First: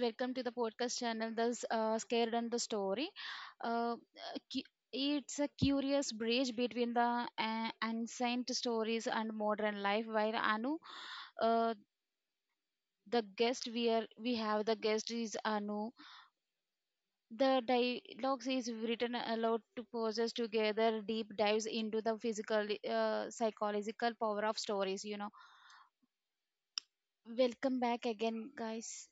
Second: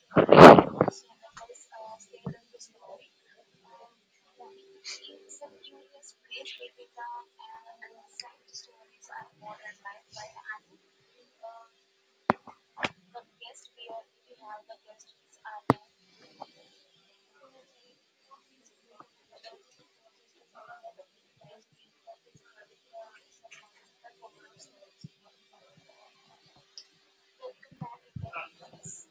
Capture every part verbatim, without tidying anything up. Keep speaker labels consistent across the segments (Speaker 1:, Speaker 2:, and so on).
Speaker 1: Welcome to the podcast channel, The S- uh, Scared and the Story. Uh, cu- it's a curious bridge between the uh, ancient stories and modern life. While Anu, uh, the guest we are, we have the guest is Anu. The dialogues is written allowed to poses together deep dives into the physical, uh, psychological power of stories. You know. Welcome back again, guys.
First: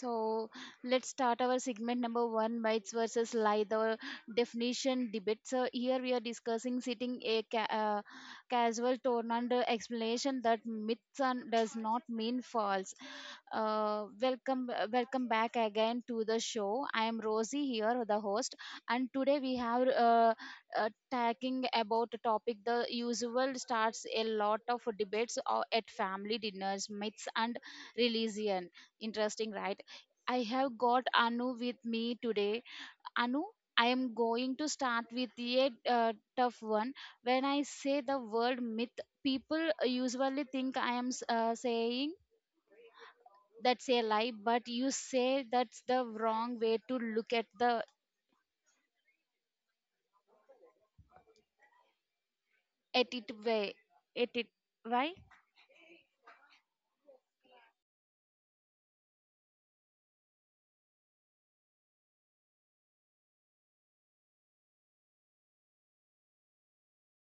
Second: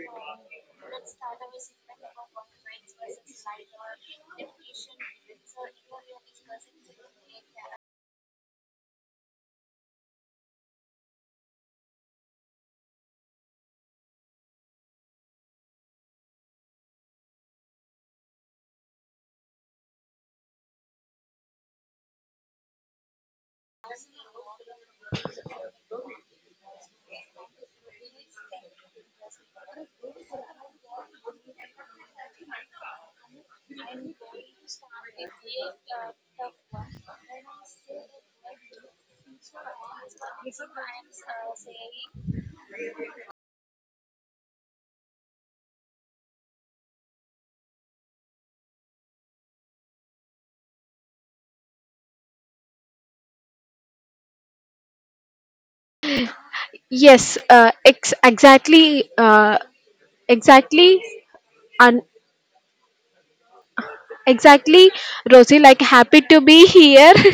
Speaker 1: So let's start our segment number one bites versus lie, the definition debate. So here we are discussing sitting a ca- uh, casual tone under explanation that myths and does not mean false. Uh, welcome, uh, welcome back again to the show. I am Rosie here, the host, and today we have uh, uh, talking about a topic the usual starts a lot of debates uh, at family dinners, myths and religion. Interesting, right? I have got Anu with me today. Anu, I am going to start with a uh, tough one. When I say the word myth, people usually think I am s- uh, saying that's a lie, but you say that's the wrong way to look at the at it way at it. Why?
Speaker 2: Yes, uh, ex- exactly, uh, exactly, and exactly, Rosie. Like, happy to be here.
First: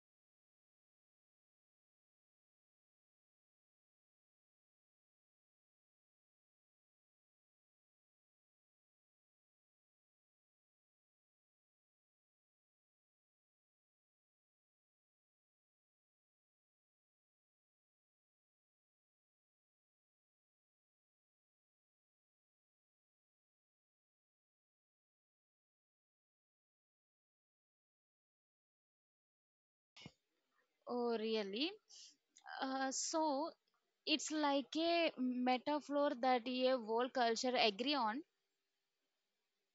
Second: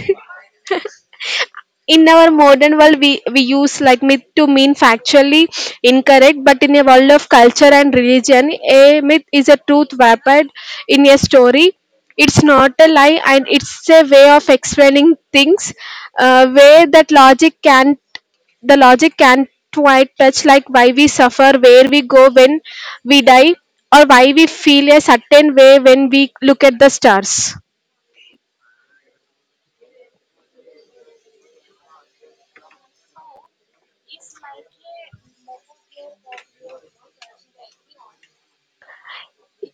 Speaker 2: In our modern world we, we use like myth to mean factually incorrect, but in a world of culture and religion a myth is a truth wrapped in a story. It's not a lie, and it's a way of explaining things uh, where that logic can't the logic can't quite touch, like why we suffer, where we go when we die, or why we feel a certain way when we look at the stars.
Speaker 1: Oh, really? Uh, so it's like a metaphor that a whole culture agree on.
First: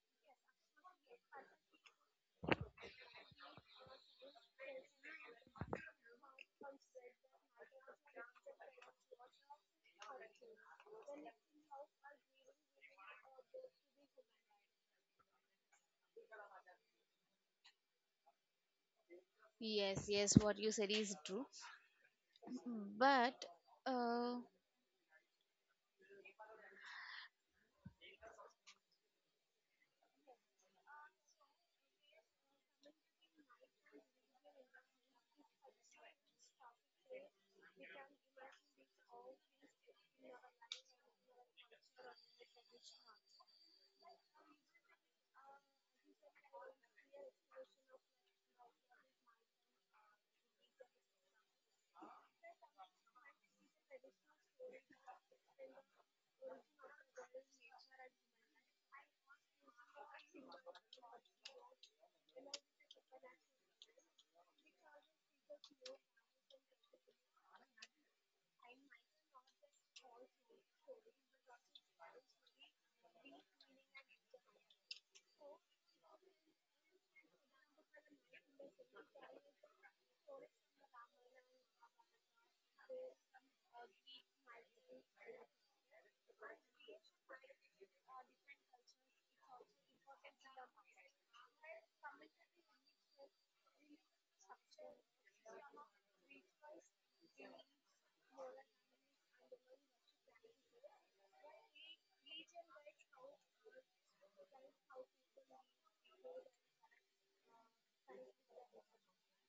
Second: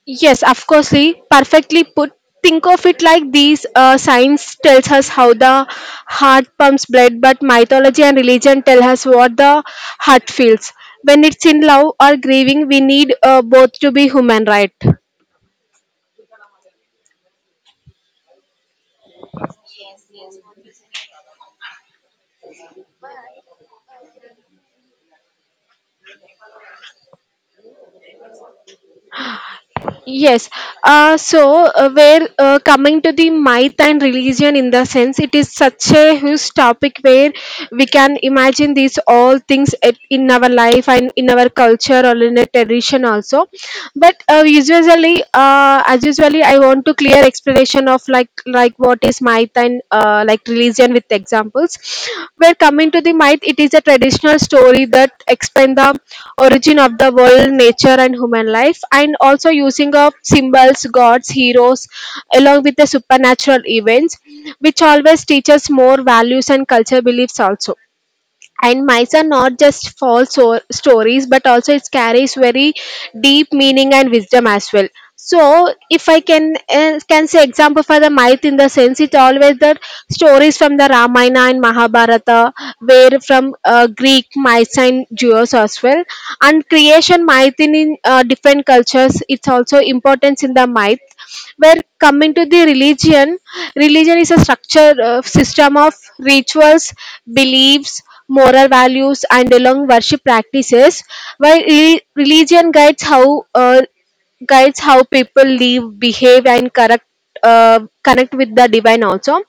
Speaker 2: Yes, of course, Lee. Perfectly put. Think of it like these. Uh, science tells us how the heart pumps blood, but mythology and religion tell us what the heart feels. When it's in love or grieving, we need uh, both to be human, right?
Speaker 1: Yes, yes, what you said is true. But uh,
Speaker 2: Yes. Uh, so, uh, where uh, coming to the myth and religion in the sense, it is such a huge topic where we can imagine these all things at, in our life and in our culture or in a tradition also. But uh, usually, uh, as usually, I want to clear explanation of like like what what is myth and uh, like religion with examples. We're coming to the myth. It is a traditional story that explains the origin of the world, nature, and human life, and also using of symbols, gods, heroes, along with the supernatural events, which always teaches more values and culture beliefs also. And myths are not just false or stories, but also it carries very deep meaning and wisdom as well. So if I can uh, can say example for the myth in the sense, it always the stories from the ramayana and mahabharata, were from uh, greek myths and jews as well, and creation myth in, in uh, different cultures, it's also importance in the myth. Where coming to the religion, religion is a structure uh, system of rituals, beliefs, moral values, and along worship practices, while re- religion guides how uh, guides how people live, behave, and correct, uh, connect with the divine also.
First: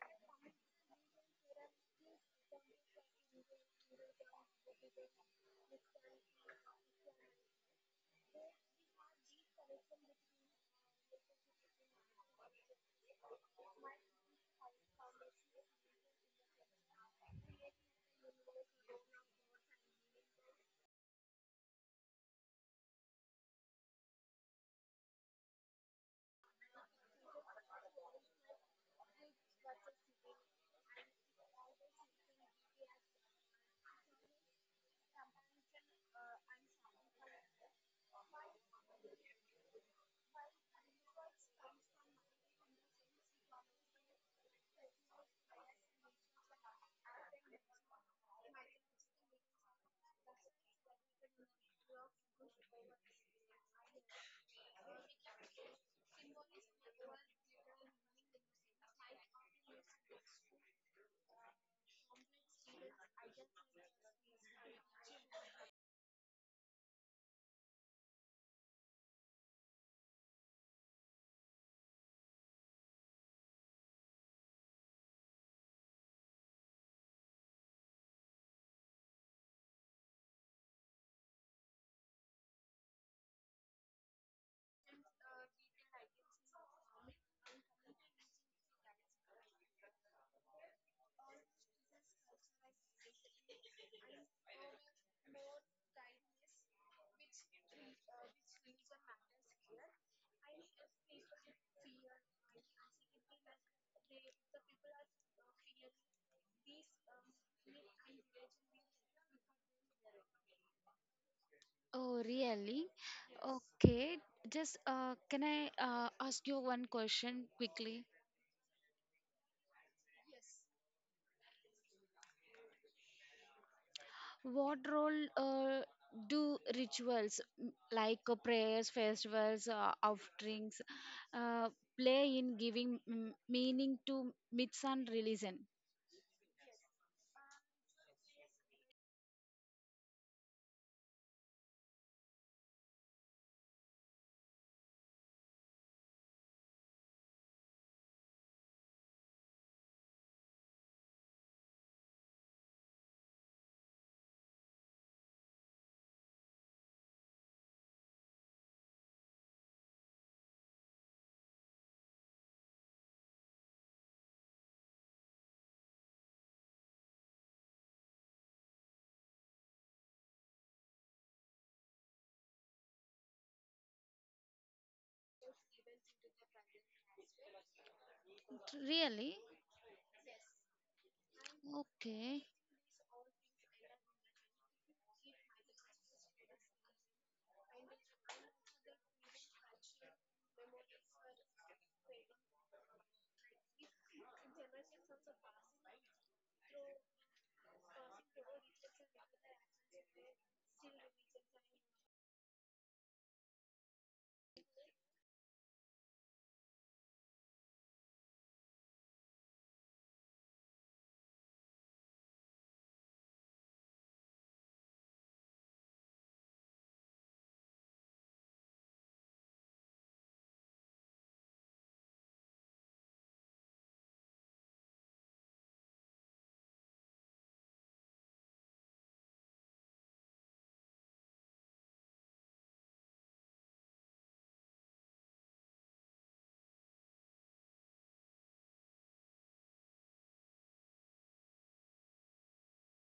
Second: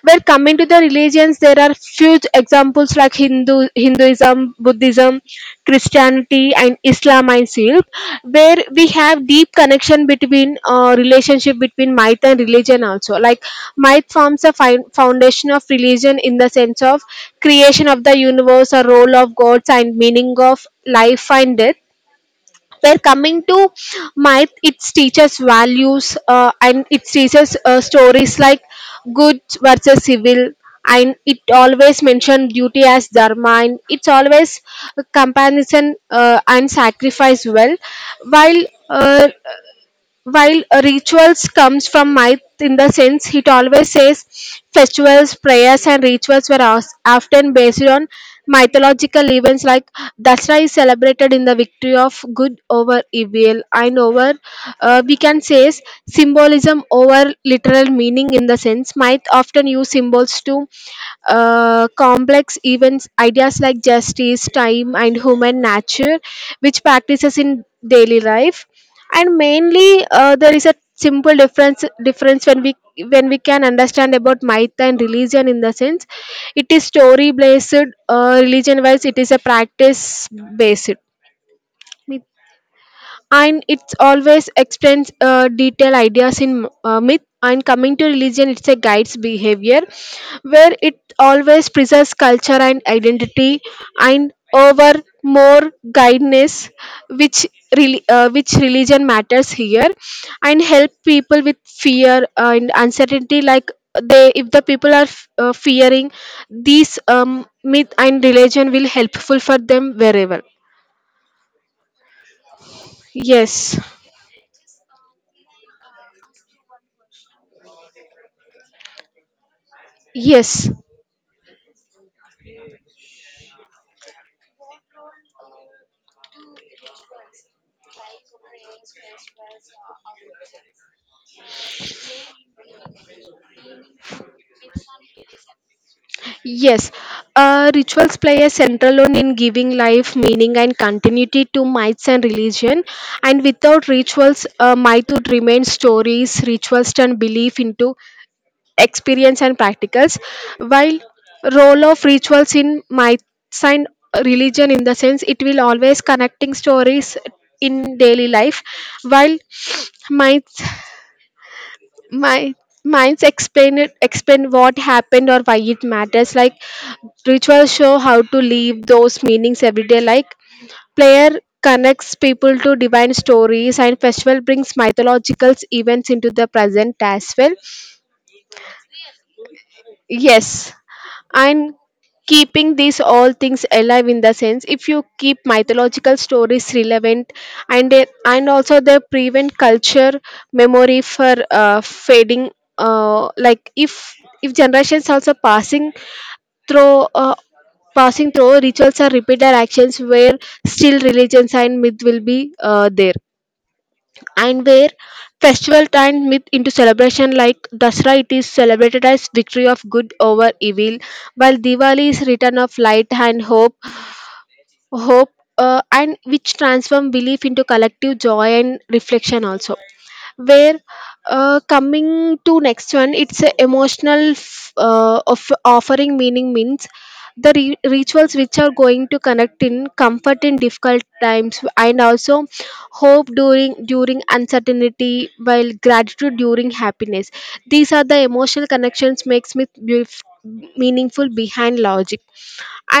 Speaker 2: Where coming to the religions, there are few examples like Hindu, Hinduism, Buddhism, Christianity, and Islam. And feel where we have deep connection between uh, relationship between myth and religion also. Like myth forms a fi- foundation of religion in the sense of creation of the universe, a role of gods, and meaning of life and death. We're coming to myth, it teaches values uh, and it teaches uh, stories like good versus evil, and it always mention duty as dharma, and it's always a comparison uh, and sacrifice well. While uh, while rituals comes from myth in the sense, it always says festivals, prayers and rituals were os- often based on mythological events, like Dasra is celebrated in the victory of good over evil. And over uh, we can say is symbolism over literal meaning in the sense myth often use symbols to uh, complex events ideas like justice, time, and human nature, which practices in daily life. And mainly, uh, there is a simple difference difference when we when we can understand about myth and religion in the sense, it is story based. Uh, religion wise, it is a practice based, and it's always explains uh, detailed ideas in uh, myth, and coming to religion, it's a guides behavior where it always preserves culture and identity, and over more guidance, which really uh, which religion matters here, and help people with fear uh, and uncertainty. Like they, if the people are f- uh, fearing these um, myth and religion will helpful for them wherever.
Speaker 1: oh, really?
Speaker 2: Yes.
Speaker 1: Okay. Just uh, can I uh, ask you one question quickly?
Speaker 2: Yes.
Speaker 1: What role uh, do rituals m- like uh, prayers, festivals, uh, offerings uh, play in giving mm, meaning to myths and religion?
Speaker 2: Yes, uh, rituals play a central role in giving life meaning and continuity to myths and religion. And without rituals, uh, myth would remain stories. Rituals turn belief into experience and practicals. While role of rituals in myths and religion in the sense, it will always connecting stories in daily life. While myths my minds explain it, explain what happened or why it matters, like rituals show how to live those meanings every day. Like player connects people to divine stories, and festival brings mythological events into the present as well.
Speaker 1: Really?
Speaker 2: Yes, and
Speaker 1: Okay.
Speaker 2: keeping these all things alive in the sense, if you keep mythological stories relevant, and they- and also they prevent culture memory for uh, fading. Uh, like if if generations also passing through uh, passing through rituals are repeated actions where still religions and myth will be uh, there. And where festival turn myth into celebration, like Dasra, it is celebrated as victory of good over evil, while Diwali is return of light and hope hope uh, and which transform belief into collective joy and reflection also. Where uh, coming to next one, it's a emotional f- uh, of offering meaning means the re- rituals which are going to connect in comfort in difficult times, and also hope during during uncertainty, while gratitude during happiness. These are the emotional connections makes me beauf- meaningful behind logic.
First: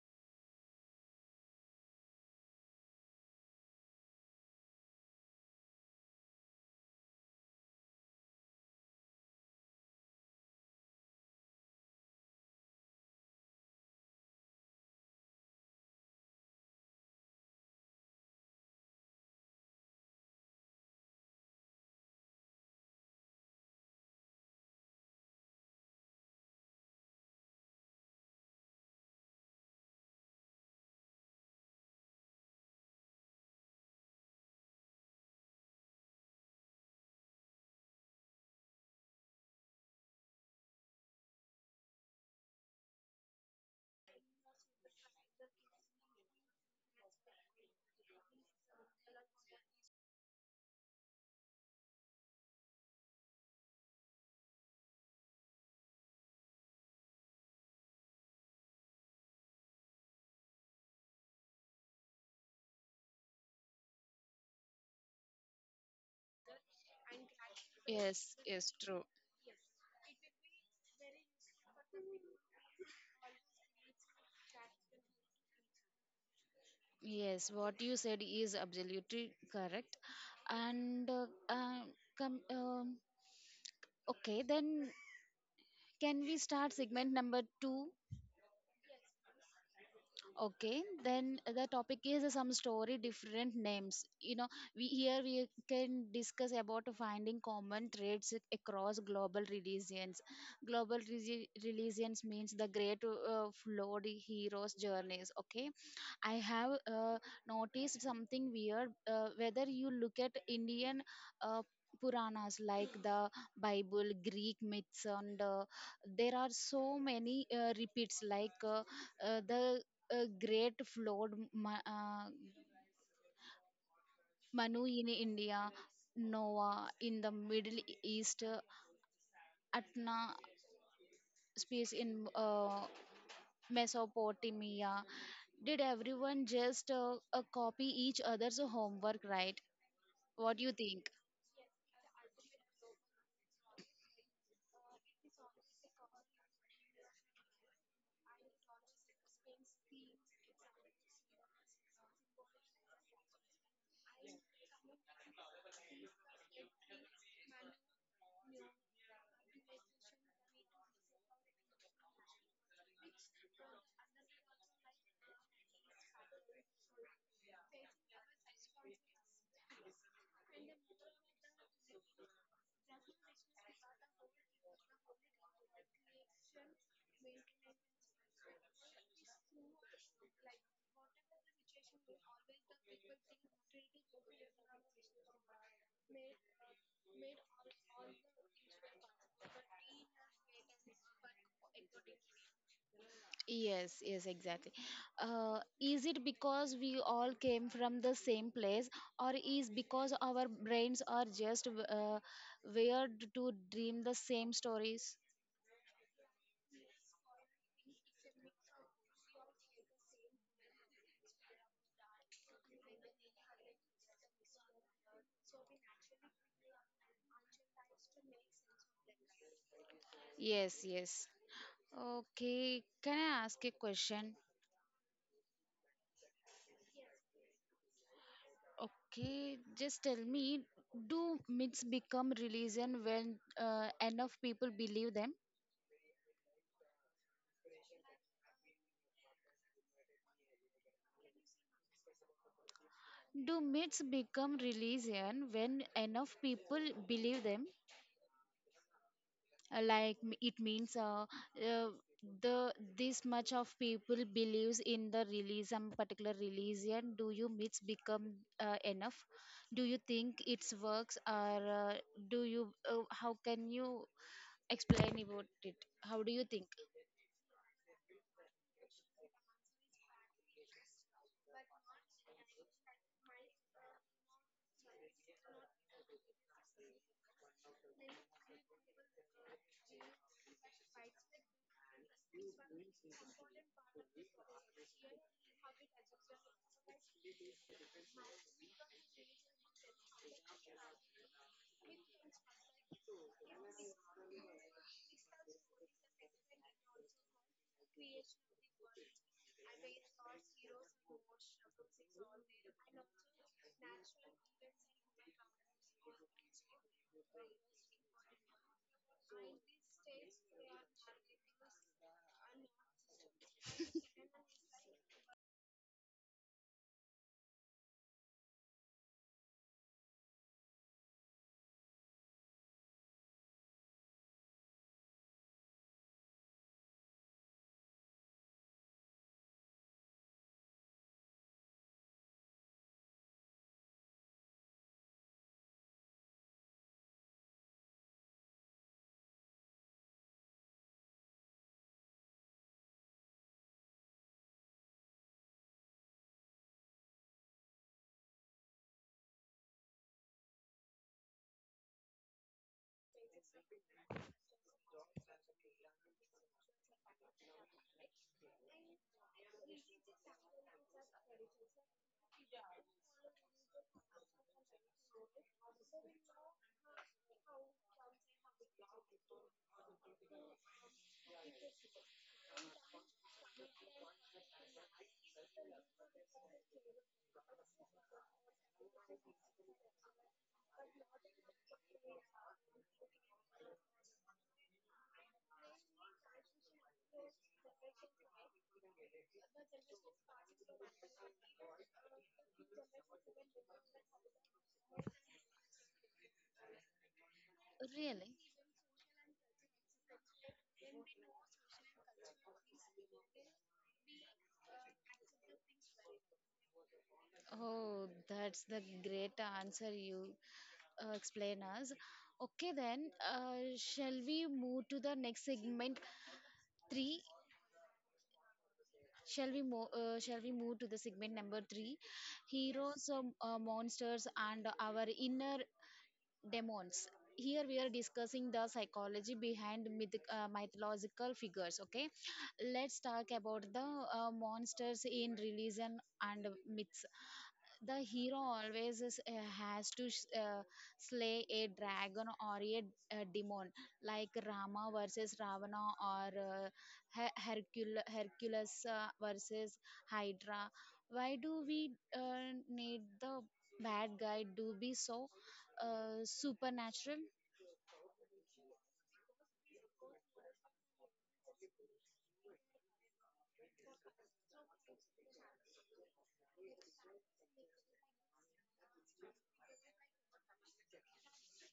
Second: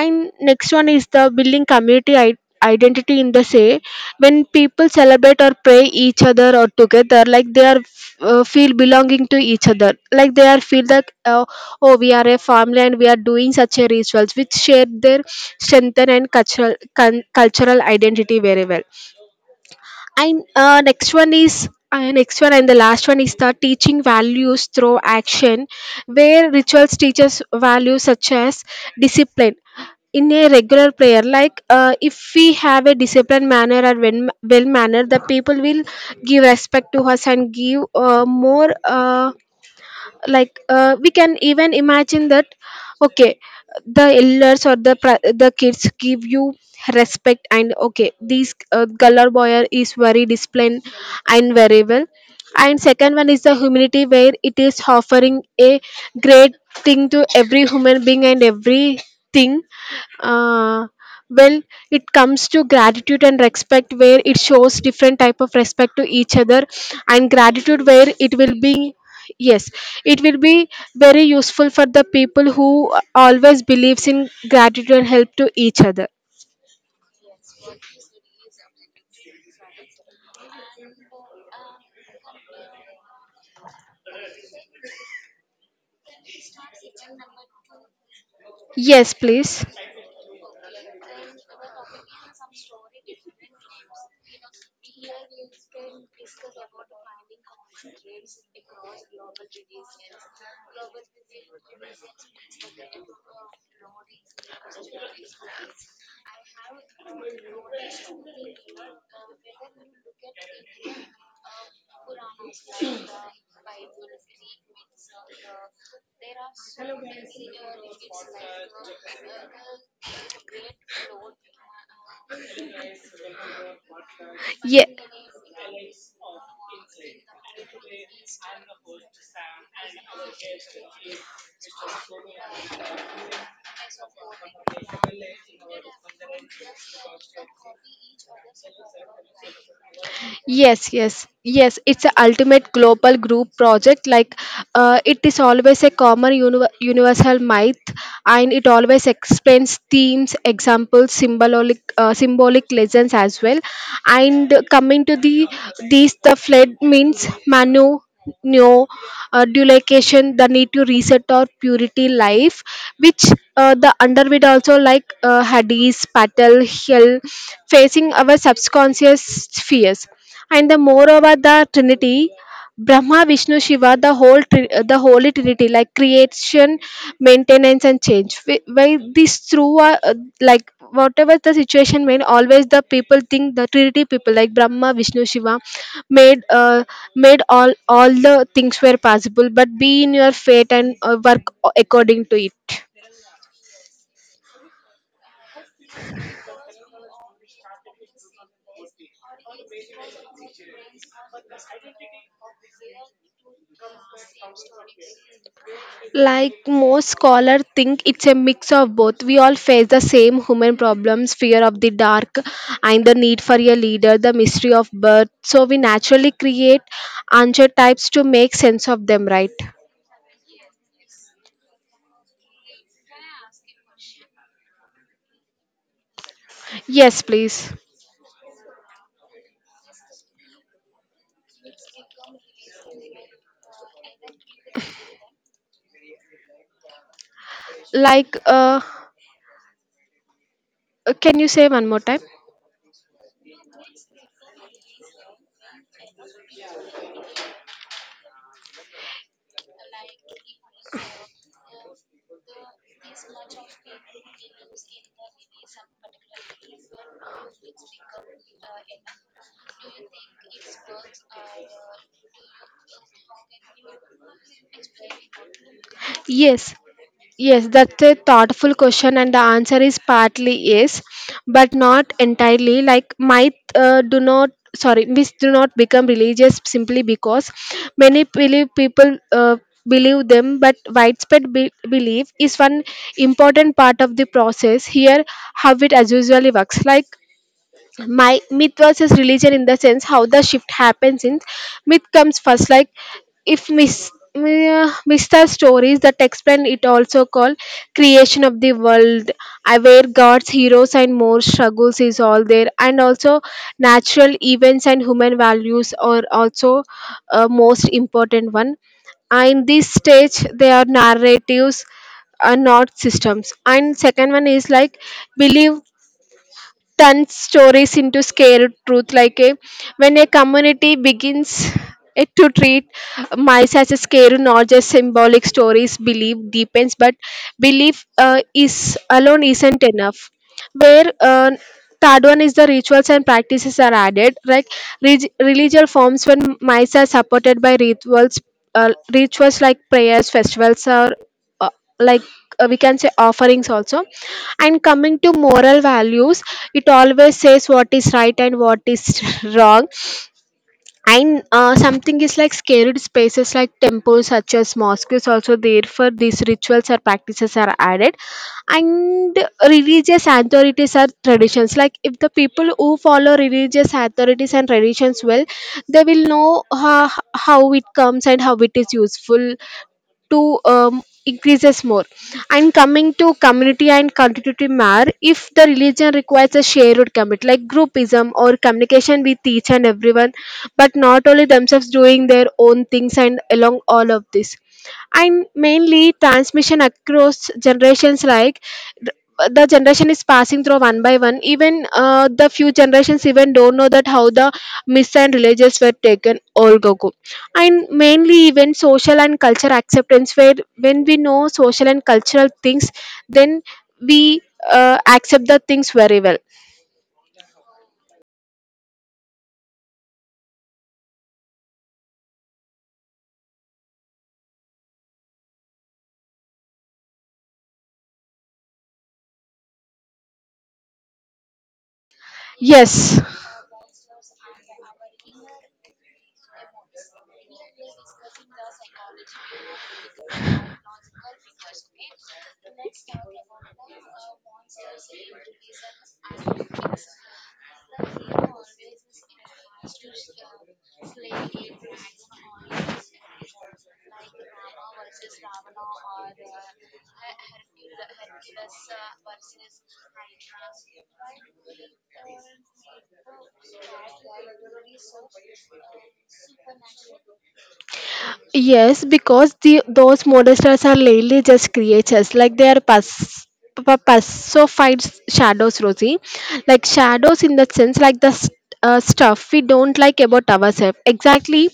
Speaker 2: And next one is the building community I- identity in the say, when people celebrate or pray each other or together, like they are uh, feel belonging to each other, like they are feel that uh, oh we are a family and we are doing such a rituals which share their strengthen and cultural con- cultural identity very well. And uh, next one is uh, next one and the last one is the teaching values through action, where rituals teaches values such as discipline in a regular prayer. Like uh, if we have a disciplined manner or well manner, the people will give respect to us and give uh, more. Uh, like uh, we can even imagine that okay, the elders or the pra- the kids give you respect, and okay, these uh, color boy is very disciplined and very well. And second one is the humility where it is offering a great thing to every human being and everything. uh, well, it comes to gratitude and respect, where it shows different type of respect to each other and gratitude where it
Speaker 1: Yes,
Speaker 2: will be.
Speaker 1: yes, true.
Speaker 2: Yes, it will be very useful for the people who always believes in gratitude and help to each other.
Speaker 1: Yes, what you said is absolutely correct. And uh, uh, come, um, okay, then can we start segment number two?
Speaker 2: Yes, please.
Speaker 1: Okay, then the topic is uh, some story different names. You know, we here we can discuss about finding common threads across global religions. Global regi- religions means the great uh, flawed heroes journeys. Okay, I have uh, noticed something weird. Uh, whether you look at Indian uh, Puranas like the Bible, Greek myths, and uh, there are so many uh, repeats, like. Uh, uh, the a great flood, Ma- uh,
Speaker 2: Yeah.
Speaker 1: Manu in India, Noah in the Middle East, Atna space in uh, Mesopotamia. Did everyone just uh, uh, copy each other's homework, right? What do you
Speaker 2: Yes,
Speaker 1: think?
Speaker 2: yes, yes. It's a ultimate global group project. Like, uh, it is always a common uni- universal myth, and it always explains themes, examples, symbolic, uh, symbolic lessons as well. And coming to the these, the flood means Manu. No, uh, duplication, the need to reset our purity life, which uh, the underbit also, like uh, Hades, Patel, Hill, facing our subconscious fears. And the moreover the trinity, brahma vishnu shiva, the whole tri- the holy trinity, like creation, maintenance, and change. Wh- why this through uh, uh, like whatever the situation may, always the people think the trinity people like brahma vishnu shiva made uh, made all all the things were possible, but be in your fate and uh, work according to it.
Speaker 1: Yes, yes, exactly. Uh, is it because we all came from the same place, or is because our brains are just uh, wired to dream the same stories?
Speaker 2: Like most scholars think it's a mix of both. We all face the same human problems, fear of the dark and the need for a leader, the mystery of birth. So we naturally create archetypes to make sense of them, right?
Speaker 1: Yes, yes. Okay, can I ask a question?
Speaker 2: Yes, please.
Speaker 1: Okay, just tell me, do myths become religion when uh, enough people believe them?
Speaker 2: Like, uh can you say one more time?
Speaker 1: Do myths become religion when enough people believe them? Uh, like, m- it means, uh, uh, the this much of people believes in the release some particular religion. Do you myths become uh, enough? Do you think it's works? Or uh, do you, uh, how can you explain about it? How do you think?
Speaker 2: Yes. Yes, that's a thoughtful question, and the answer is partly yes, but not entirely. Like might uh, do not, sorry, myths do not become religious simply because many believe people uh, believe them, but widespread be- belief is one important part of the process. Here, how it as usually works, like my myth versus religion in the sense how the shift happens in myth comes first. Like if mis, uh, mister Stories that explain it, also called creation of the world, uh, where gods, heroes, and more struggles is all there, and also natural events and human values are also uh, most important one. Uh, in this stage, they are narratives, are not systems. And second one is like believe turn stories into scared truth like a, when a community begins eh, to treat mice as a scare, not just symbolic stories. Belief deepens, but belief uh, is alone isn't enough. Where uh, Third one is the rituals and practices are added like reg- religious forms. When mice are supported by rituals, uh, rituals like prayers, festivals, or uh, like uh, we can say offerings also. And coming to moral values, it always says what is right and what is wrong. And uh, something is like sacred spaces, like temples such as mosques, also there for these rituals or practices are added. And religious authorities are traditions, like if the people who follow religious authorities and traditions well, they will know how, how it comes and how it is useful to um, increases more. And coming to community and contributive matter, if the religion requires a shared commit, like groupism or communication with each and everyone, but not only themselves doing their own things and along all of this. And mainly transmission across generations, like th- the generation is passing through one by one. Even uh, the few generations even don't know that how the myths and religions were taken all go go. And
Speaker 1: Really?
Speaker 2: mainly even social and cultural acceptance, where when we know social and cultural things, then we uh, accept the things very well.
Speaker 1: Oh, that's the great answer you uh, explain us. Okay, then, uh, shall we move to the next segment three? Shall we mo- uh, shall we move to the segment number three, heroes,
Speaker 2: Yes.
Speaker 1: um, uh, monsters, and our inner demons. Here we are discussing the psychology behind myth- uh, mythological figures. Okay, let's talk about the uh, monsters in religion and myths. The hero always is, uh, has to s- uh, slay a dragon or a, uh demon, like Rama versus Ravana, or uh, Her- Hercul- Hercules uh, versus Hydra. Why do we uh, need the bad guy to be so uh, supernatural?
Speaker 2: Yes, because the those model stars are lately just creatures, like they are pus pa- pacified shadows, Rosie. Like shadows in that sense, like the st- uh, stuff we don't like about ourselves. Exactly,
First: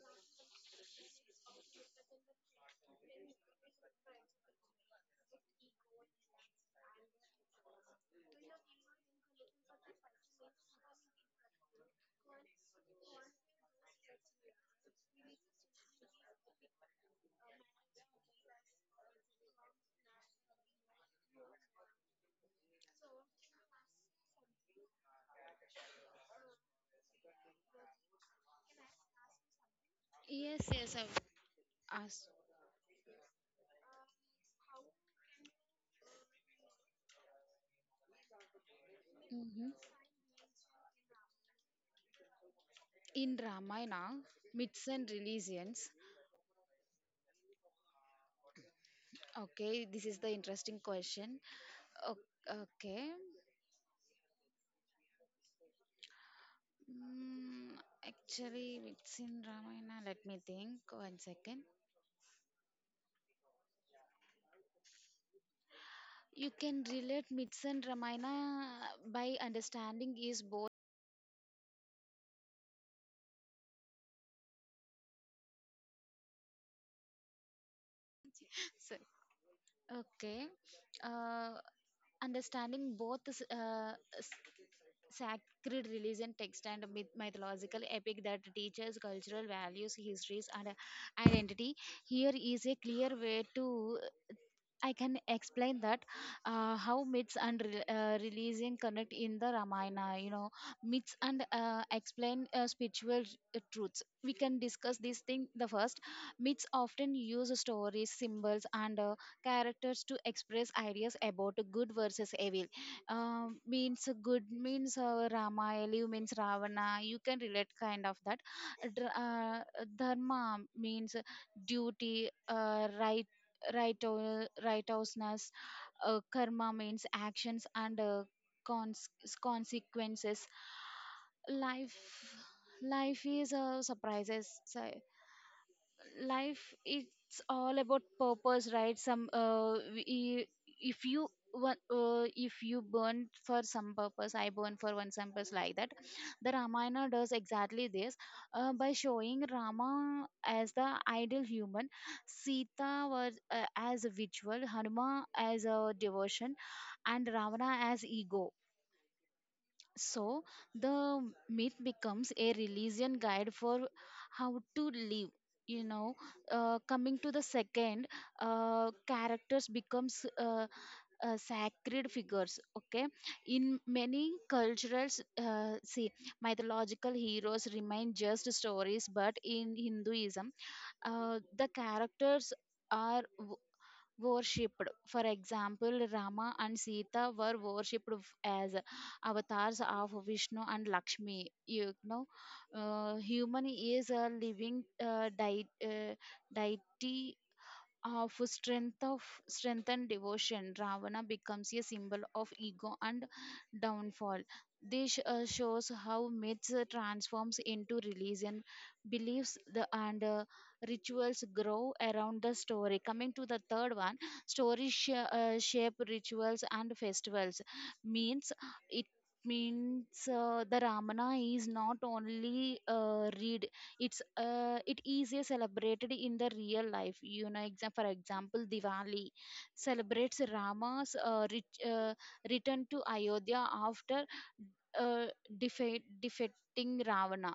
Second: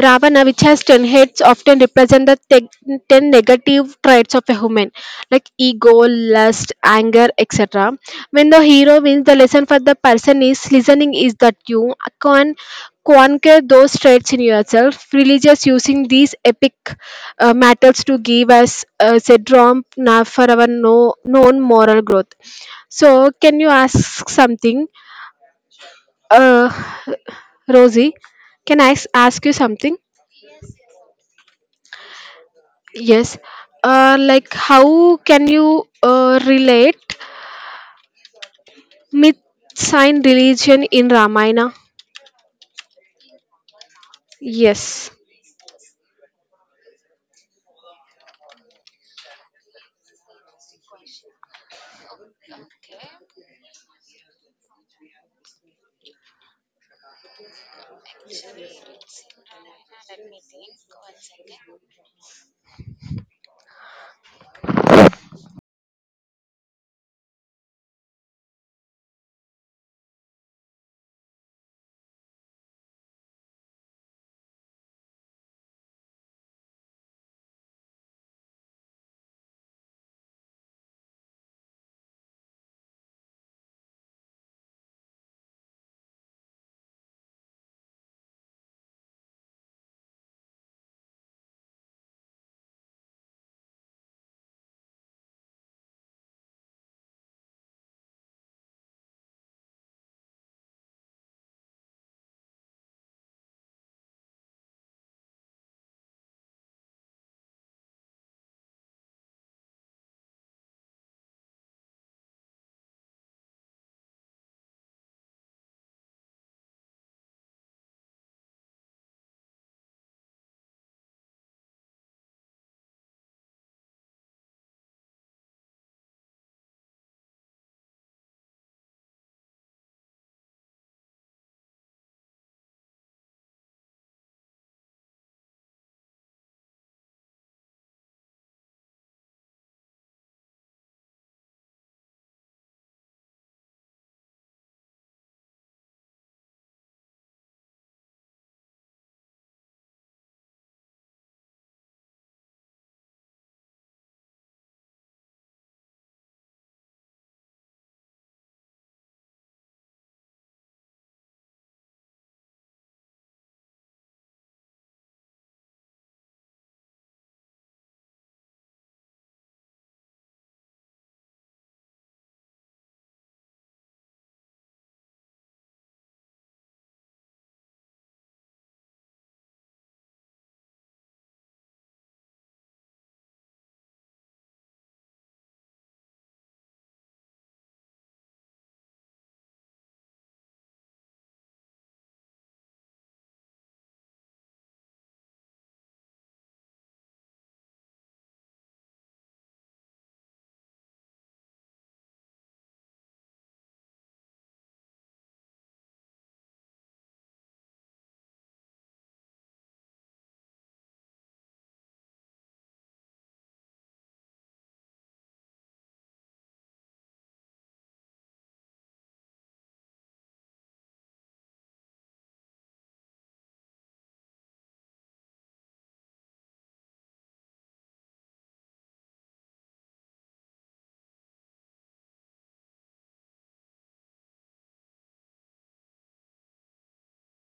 Speaker 2: Ravana, which has ten heads, often represent the te- ten negative traits of a human, like ego, lust, anger, etc. When the hero wins, the lesson for the person is listening is that you can conquer those traits in yourself. Religious using these epic uh, matters to give us uh, a drum now for our no, known moral growth. So can you ask something, uh, Rosie? Can I s- ask you something?
Speaker 1: Yes, yes, I've asked.
Speaker 2: Yes. Uh, like how can you uh, relate myth
Speaker 1: Mhm.
Speaker 2: sign religion in Ramayana?
Speaker 1: In Ramayana, myths and
Speaker 2: Yes.
Speaker 1: religions. Okay, this is the interesting question. O- Okay. Mm, Actually, it's in Ramayana. Let me think. One second. You can relate myths and Ramayana by understanding is both. So- Okay. Uh, Understanding both s- uh, s- sacred religion text and myth- mythological epic that teaches cultural values, histories, and uh, identity. Here is a clear way to I can explain that uh, how myths and re- uh, religion connect in the Ramayana. You know, myths and uh, explain uh, spiritual uh, truths. We can discuss this thing. The first myths often use stories, symbols, and uh, characters to express ideas about good versus evil. Um means good means uh, Rama, evil means Ravana. You can relate kind of that. Dr- Uh, Dharma means duty, uh, right righteo- righteousness, uh, karma means actions and uh, cons- consequences. Life, life is a surprises, so life it's all about purpose, right? Some, uh, we- e, if you wa- uh, if you burn for some purpose, I burn for one some purpose, like that. The Ramayana does exactly this uh, by showing Rama as the ideal human, Sita was uh, as a ritual, Hanuman as a devotion, and Ravana as ego. So the myth becomes a religion guide for how to live. You know, uh, coming to the second, uh, characters becomes uh, uh, sacred figures. Okay, in many cultures, uh, see mythological heroes remain just stories, but in Hinduism, uh, the characters are worshipped. For example, Rama and Sita were worshipped f- as avatars of Vishnu and Lakshmi. You know, uh, human is a living uh, dei- uh, deity of strength of strength and devotion. Ravana becomes a symbol of ego and downfall. This uh, shows how myths uh, transforms into religion beliefs the, and uh, rituals grow around the story. Coming to the third one, story sh- uh, shape rituals and festivals, means it means uh, the Ramana is not only uh, read, it's uh, it is a celebrated in the real life. You know, exam- for example, Diwali celebrates Rama's uh, ret- uh, return to Ayodhya after uh, defeat, defeating Ravana,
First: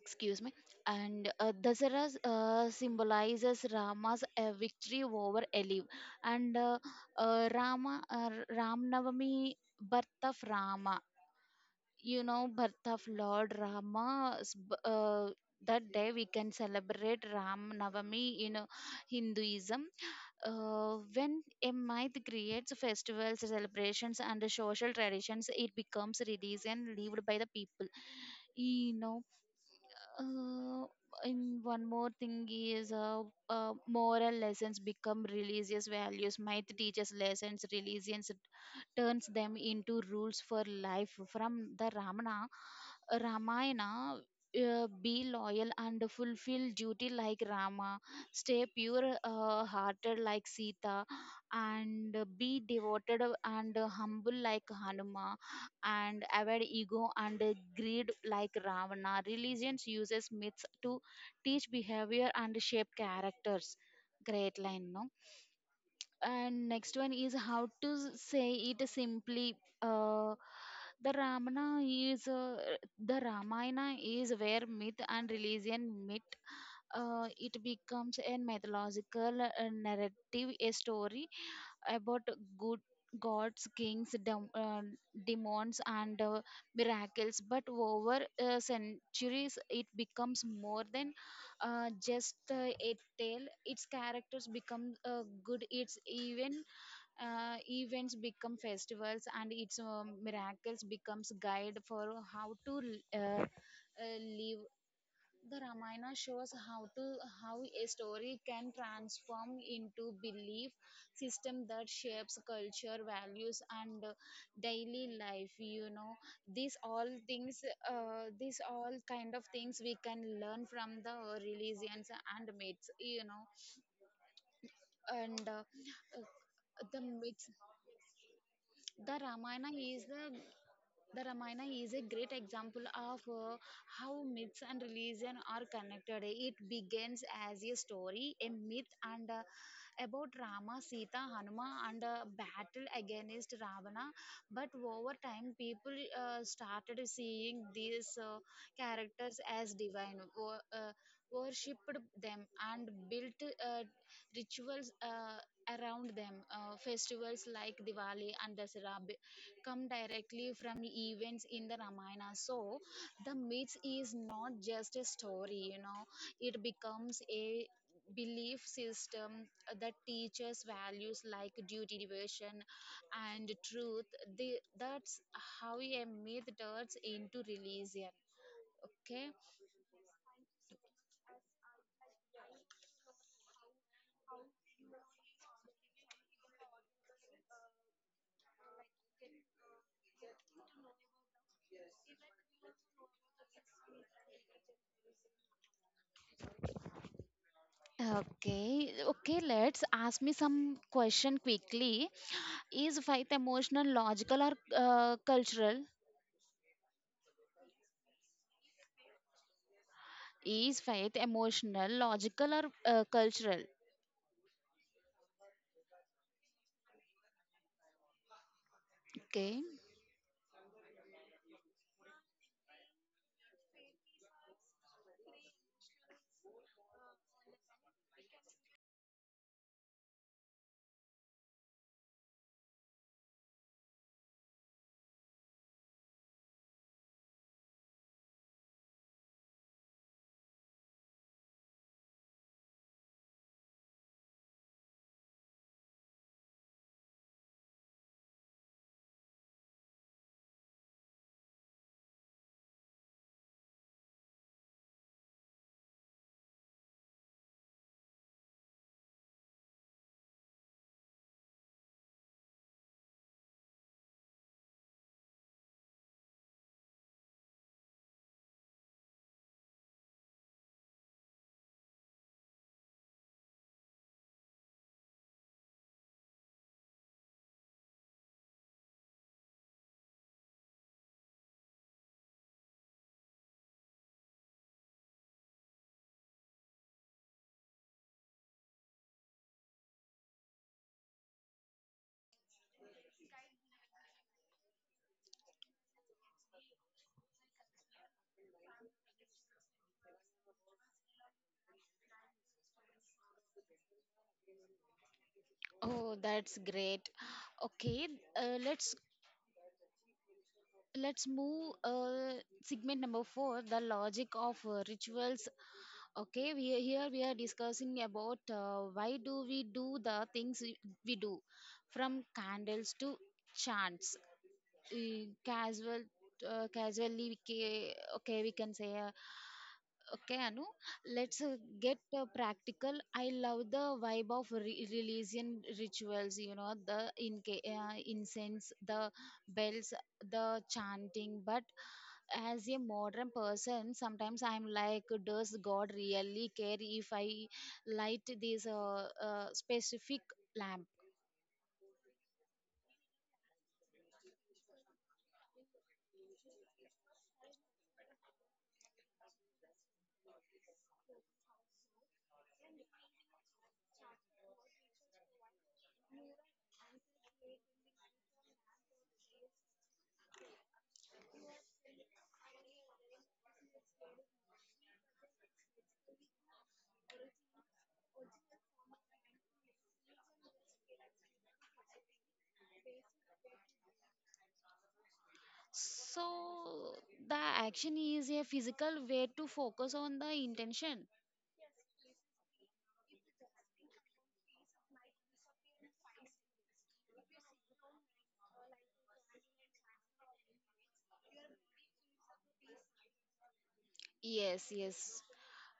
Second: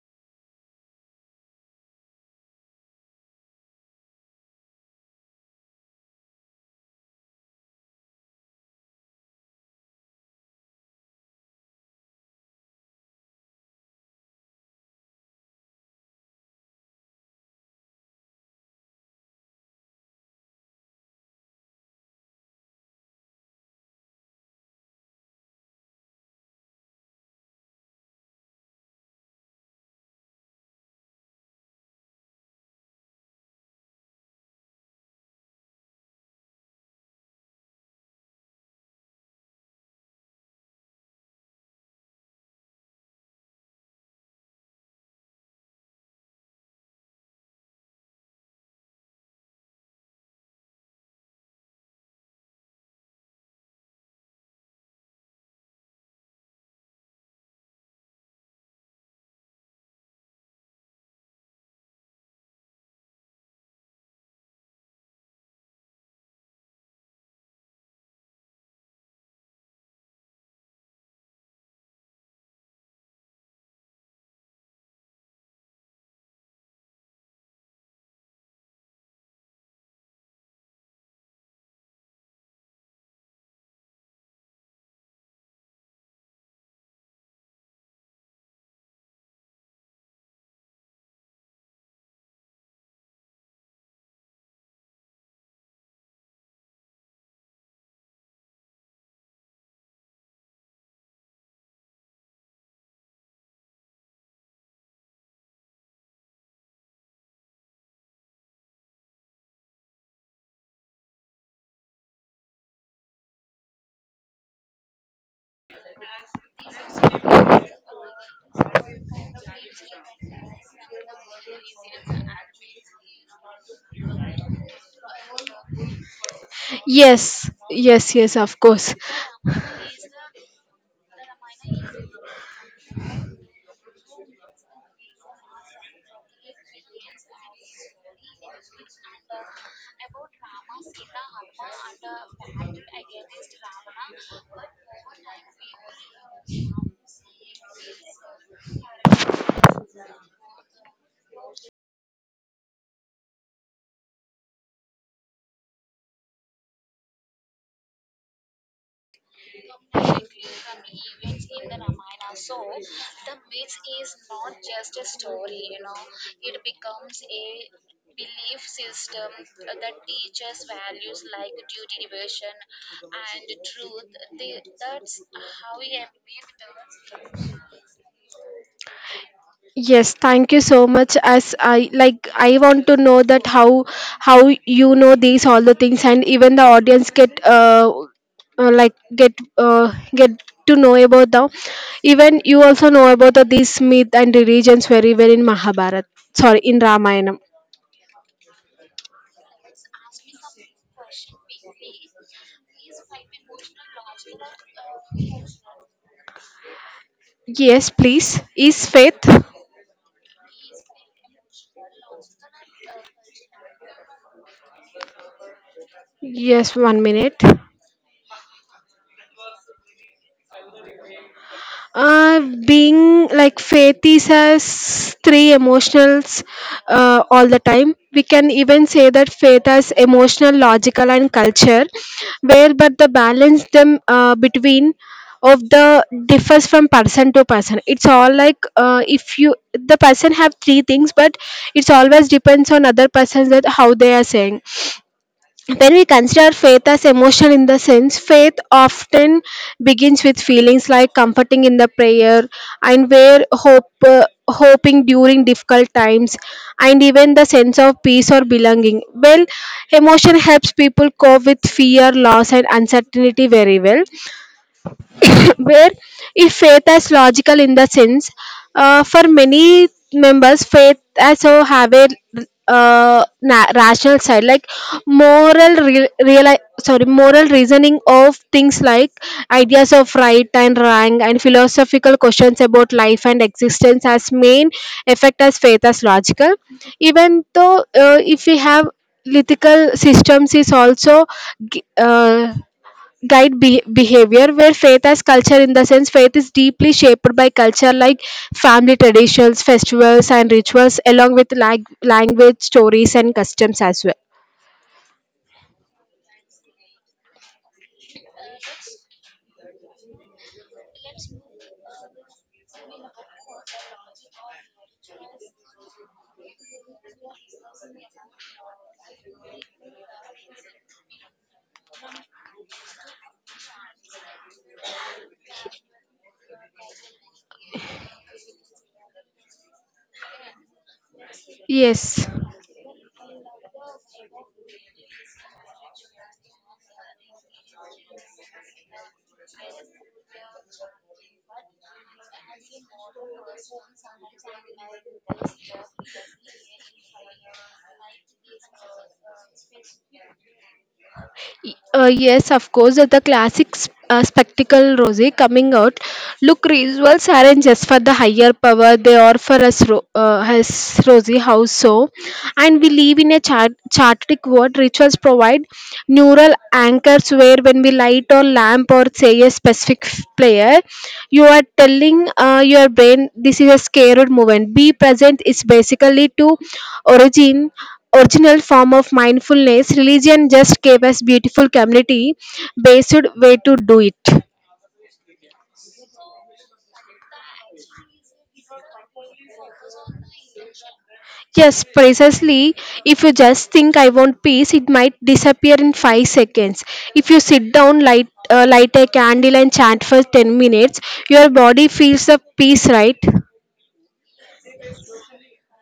Speaker 1: excuse me, and uh, Dasara uh, symbolizes Rama's uh, victory over Eliv, and uh, uh, Rama uh, Ram Navami, birth of Rama. You know, birth of Lord Rama, s- b- uh, that day we can celebrate Ram Navami in uh, Hinduism. Uh, when a myth creates festivals, celebrations and social traditions, it becomes religion lived by the people. You know, uh, and one more thing is uh, uh, moral lessons become religious values. Myth teaches lessons, religions turns them into rules for life. From the ramana Ramayana, uh, be loyal and fulfill duty like Rama, stay pure uh, hearted like Sita, and be devoted and humble like Hanuma, and avoid ego and greed like Ravana. Religions uses myths to teach behavior and shape characters. Great line, no? And next one is how to s- say it simply. uh, the ramana is uh, the Ramayana is where myth and religion meet. Uh, it becomes a mythological uh, narrative, a story about good, gods, kings, dem- uh, demons and uh, miracles, but over uh, centuries it becomes more than uh, just uh, a tale. Its characters become uh, good, its even uh, events become festivals, and its um miracles becomes guide for how to uh, uh, live. The Ramayana shows how to how a story can transform into belief system that shapes culture, values, and uh, daily life. You know, these all things, uh, these all kind of things we can learn from the religions and myths. You know, and uh, uh, the
Speaker 2: Yes.
Speaker 1: myths.
Speaker 2: Yes, yes, of course.
Speaker 1: The Ramayana is the the Ramayana is a great example of uh, how myths and religion are connected. It begins as a story, a myth, and uh, about Rama, Sita, Hanuma, and uh, battle against Ravana. But over time, people uh, started seeing these uh, characters as divine. Wo- Uh, worshipped them and built uh, rituals uh, around them. Uh, festivals like Diwali and Dasara be- come directly from events in the Ramayana. So the myth is not just a story, you know, it becomes a belief system that teaches values like duty, devotion, and truth. The, that's how a myth turns into religion. Okay.
Speaker 2: Yes, thank you so much. As I like, I want to know that how how you know these all the things, and even the audience get uh, uh like get uh get to know about the, even you also know about the these myth and religions very well in Mahabharat. Sorry, in Ramayana.
Speaker 1: Okay, okay, let's ask me some question quickly. Is faith emotional, logical, or uh, cultural?
Speaker 2: Yes, please. Is faith?
Speaker 1: Is faith emotional, logical, or uh, cultural?
Speaker 2: Yes, one minute.
Speaker 1: Okay.
Speaker 2: Uh, Being like, faith is has three emotionals uh, all the time. We can even say that faith has emotional, logical, and culture, where but the balance them uh, between of the differs from person to person. It's all like, uh, if you the person have three things, but it's always depends on other persons that how they are saying. When we consider faith as emotion, in the sense, faith often begins with feelings like comforting in the prayer, and where hope, uh, hoping during difficult times, and even the sense of peace or belonging. Well, emotion helps people cope with fear, loss, and uncertainty very well. Where if faith as logical, in the sense, uh, for many members faith also have a uh, na- rational side, like moral re- reali- sorry, moral reasoning of things, like ideas of right and wrong, and philosophical questions about life and existence, as main effect as faith as logical. Even though uh, if we have lithical systems is also gi- uh, guide be- behavior. Where faith as culture, in the sense, faith is deeply shaped by culture, like family traditions, festivals, and rituals, along with lag- language, stories, and customs as well.
Speaker 1: Oh, that's great. Okay, uh, let's let's move, uh, segment number four, the logic of uh, rituals. Okay, we are- here we are discussing about uh, why do we do the things we we do, from candles to chants. ఈ casual, uh, casually we ca- okay we can say, uh, okay Anu, let's uh, get uh,
Speaker 2: Yes.
Speaker 1: practical. I love the vibe of re- religion rituals, you know, the in, uh, incense, the bells, the chanting, but as a modern person sometimes I'm like, does God really care if I light this uh, uh, specific lamp?
Speaker 2: Uh, yes, of course, the classic sp- uh, spectacle, Rosie, coming out. Look, rituals aren't just for the higher power, they are for us, Ro- uh, us, Rosie. How so? And we live in a chart- chartic world. Rituals provide neural anchors, where when we light or lamp or say a specific f- prayer, you are telling uh, your brain this is a scared moment. Be present is basically to origin original form of mindfulness. Religion just gave us beautiful community based way to do it.
Speaker 1: So the action is a physical way to focus on the intention.
Speaker 2: Yes, precisely. If you just think I want peace, it might disappear in five seconds. If you sit down, light uh, light a candle and chant for ten minutes, your body feels the peace, right?
Speaker 1: Yes, yes.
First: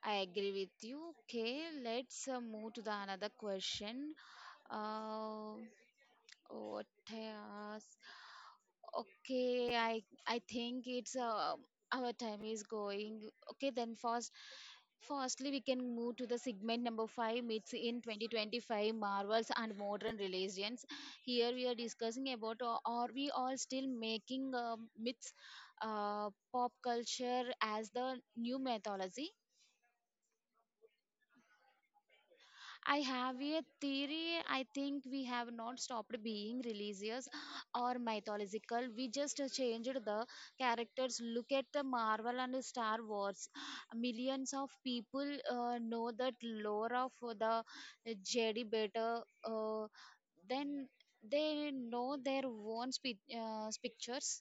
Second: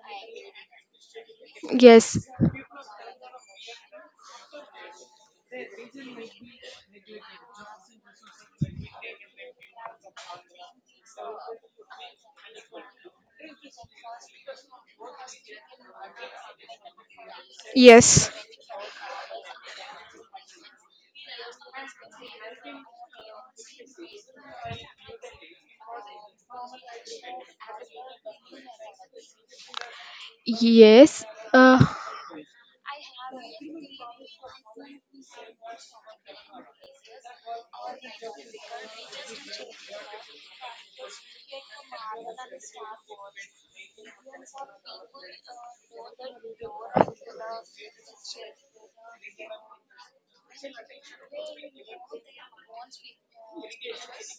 Speaker 1: I agree with you. Okay,
Speaker 2: Yes,
Speaker 1: let's uh, move to the another question. Uh, what I ask? Okay, I I think it's uh, our time is going. Okay, then first, firstly we can move to the segment number five, myths in
Speaker 2: yes,
Speaker 1: twenty twenty-five, marvels and modern religions. Here we are discussing about uh, are we all still making uh, myths, uh, pop culture as the new mythology?
Speaker 2: yes. uh,
Speaker 1: I have a theory. I think we have not stopped being religious or mythological. We just changed the characters. Look at the Marvel and Star Wars. Millions of people uh, know that lore of the Jedi better uh, than they know their own spi- uh, pictures,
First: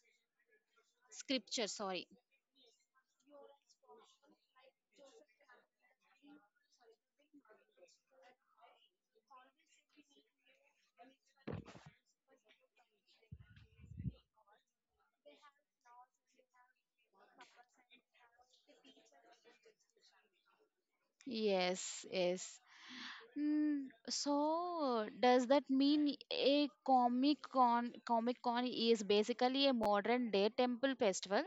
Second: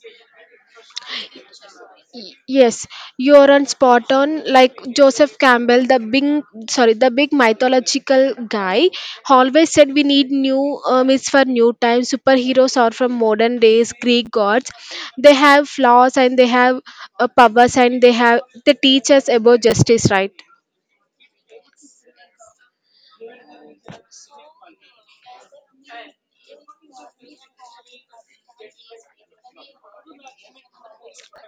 Speaker 1: scripture. Sorry.
Speaker 2: Y- Yes, you're on spot on. Like Joseph Campbell, the big, sorry, the big mythological guy, always said we need new uh, myths for new times. Superheroes are from modern days Greek gods. They have flaws, and they have uh, powers, and they have they teach us about justice, right?
Speaker 1: Yes, yes. Mm, so does that mean a Comic Con Comic Con is basically a modern day temple festival?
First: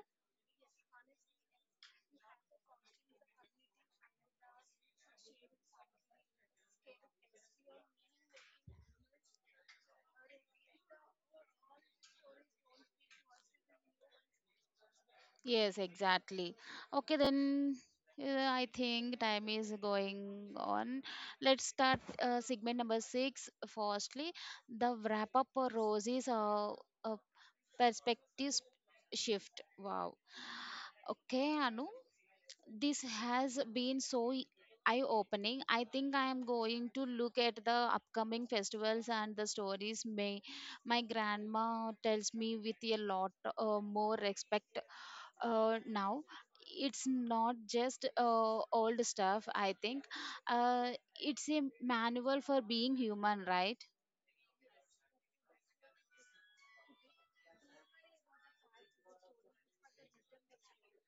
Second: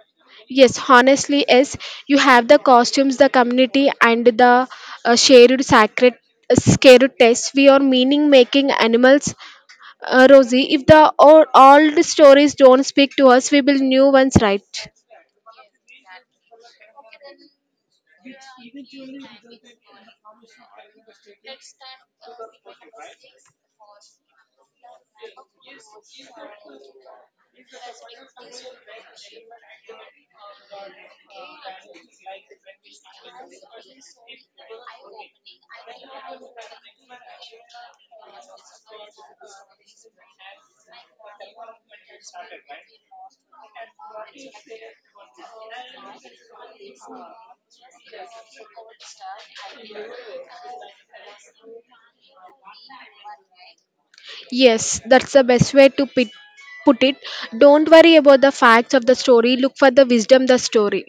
Speaker 2: Yes, honestly, yes. You have the costumes, the community, and the uh, shared sacred uh, scared test. We are meaning making animals. Uh, Rosie, if the old, old stories don't speak to us, we will new ones, right.
Speaker 1: Yes, exactly. Okay, then uh, I think time is going on. Let's start uh, segment number six. Firstly, the wrap up for Rosie's uh, uh, perspective shift. Wow. Okay, Anu. This has been so eye opening. I think I am going to look at the upcoming festivals and the stories may my grandma tells me with a lot uh, more respect uh, now. It's not just uh, old stuff, I think. Uh, it's a manual for being human, right?
Speaker 2: Yes, that's the best way to pit, put it. Don't worry about the facts of the story. Look for the wisdom the story.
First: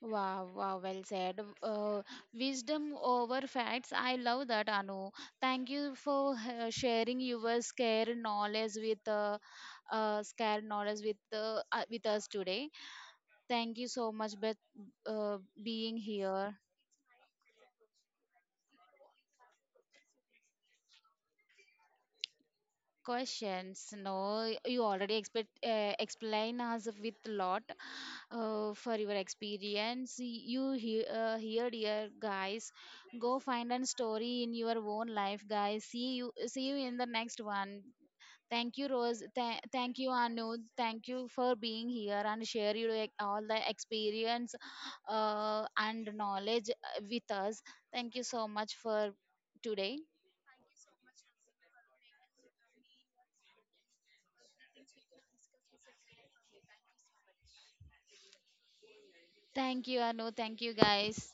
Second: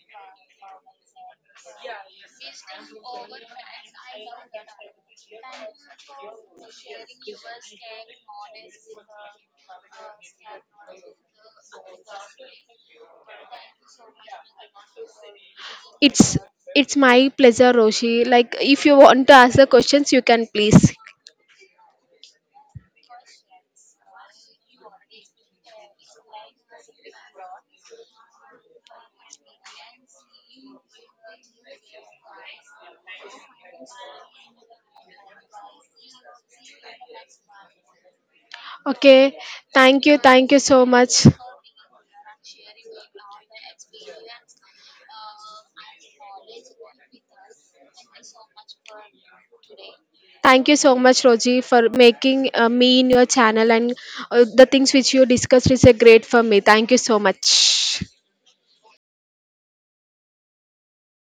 Speaker 1: Wow, wow, well said. Uh, wisdom over facts. I love that, Anu. Thank you for uh, sharing your scare knowledge with uh, uh, scare knowledge with uh, uh, with us today. Thank you so much for uh, being
Speaker 2: It's
Speaker 1: here.
Speaker 2: it's my pleasure, Roshi. Like if you want to ask the questions, you can, please.
Speaker 1: Questions? No, you already expect uh, explain us with lot uh, for your experience. You hear, uh, here, dear guys, go find a story in your own life, guys. See you, see you in the next one. Thank you, Rose.
Speaker 2: Okay.
Speaker 1: Th- thank
Speaker 2: Thank
Speaker 1: you,
Speaker 2: you.
Speaker 1: Anu.
Speaker 2: Thank you so
Speaker 1: Thank
Speaker 2: much.
Speaker 1: you for being here and share your ex- all the experience uh, and knowledge uh, with us. Thank you so much for today.
Speaker 2: Thank you so much, Roji, for making uh, me in your channel, and uh, the things which you discussed is a great for me. Thank you so much.
Speaker 1: Thank you, Anu. Thank you, guys.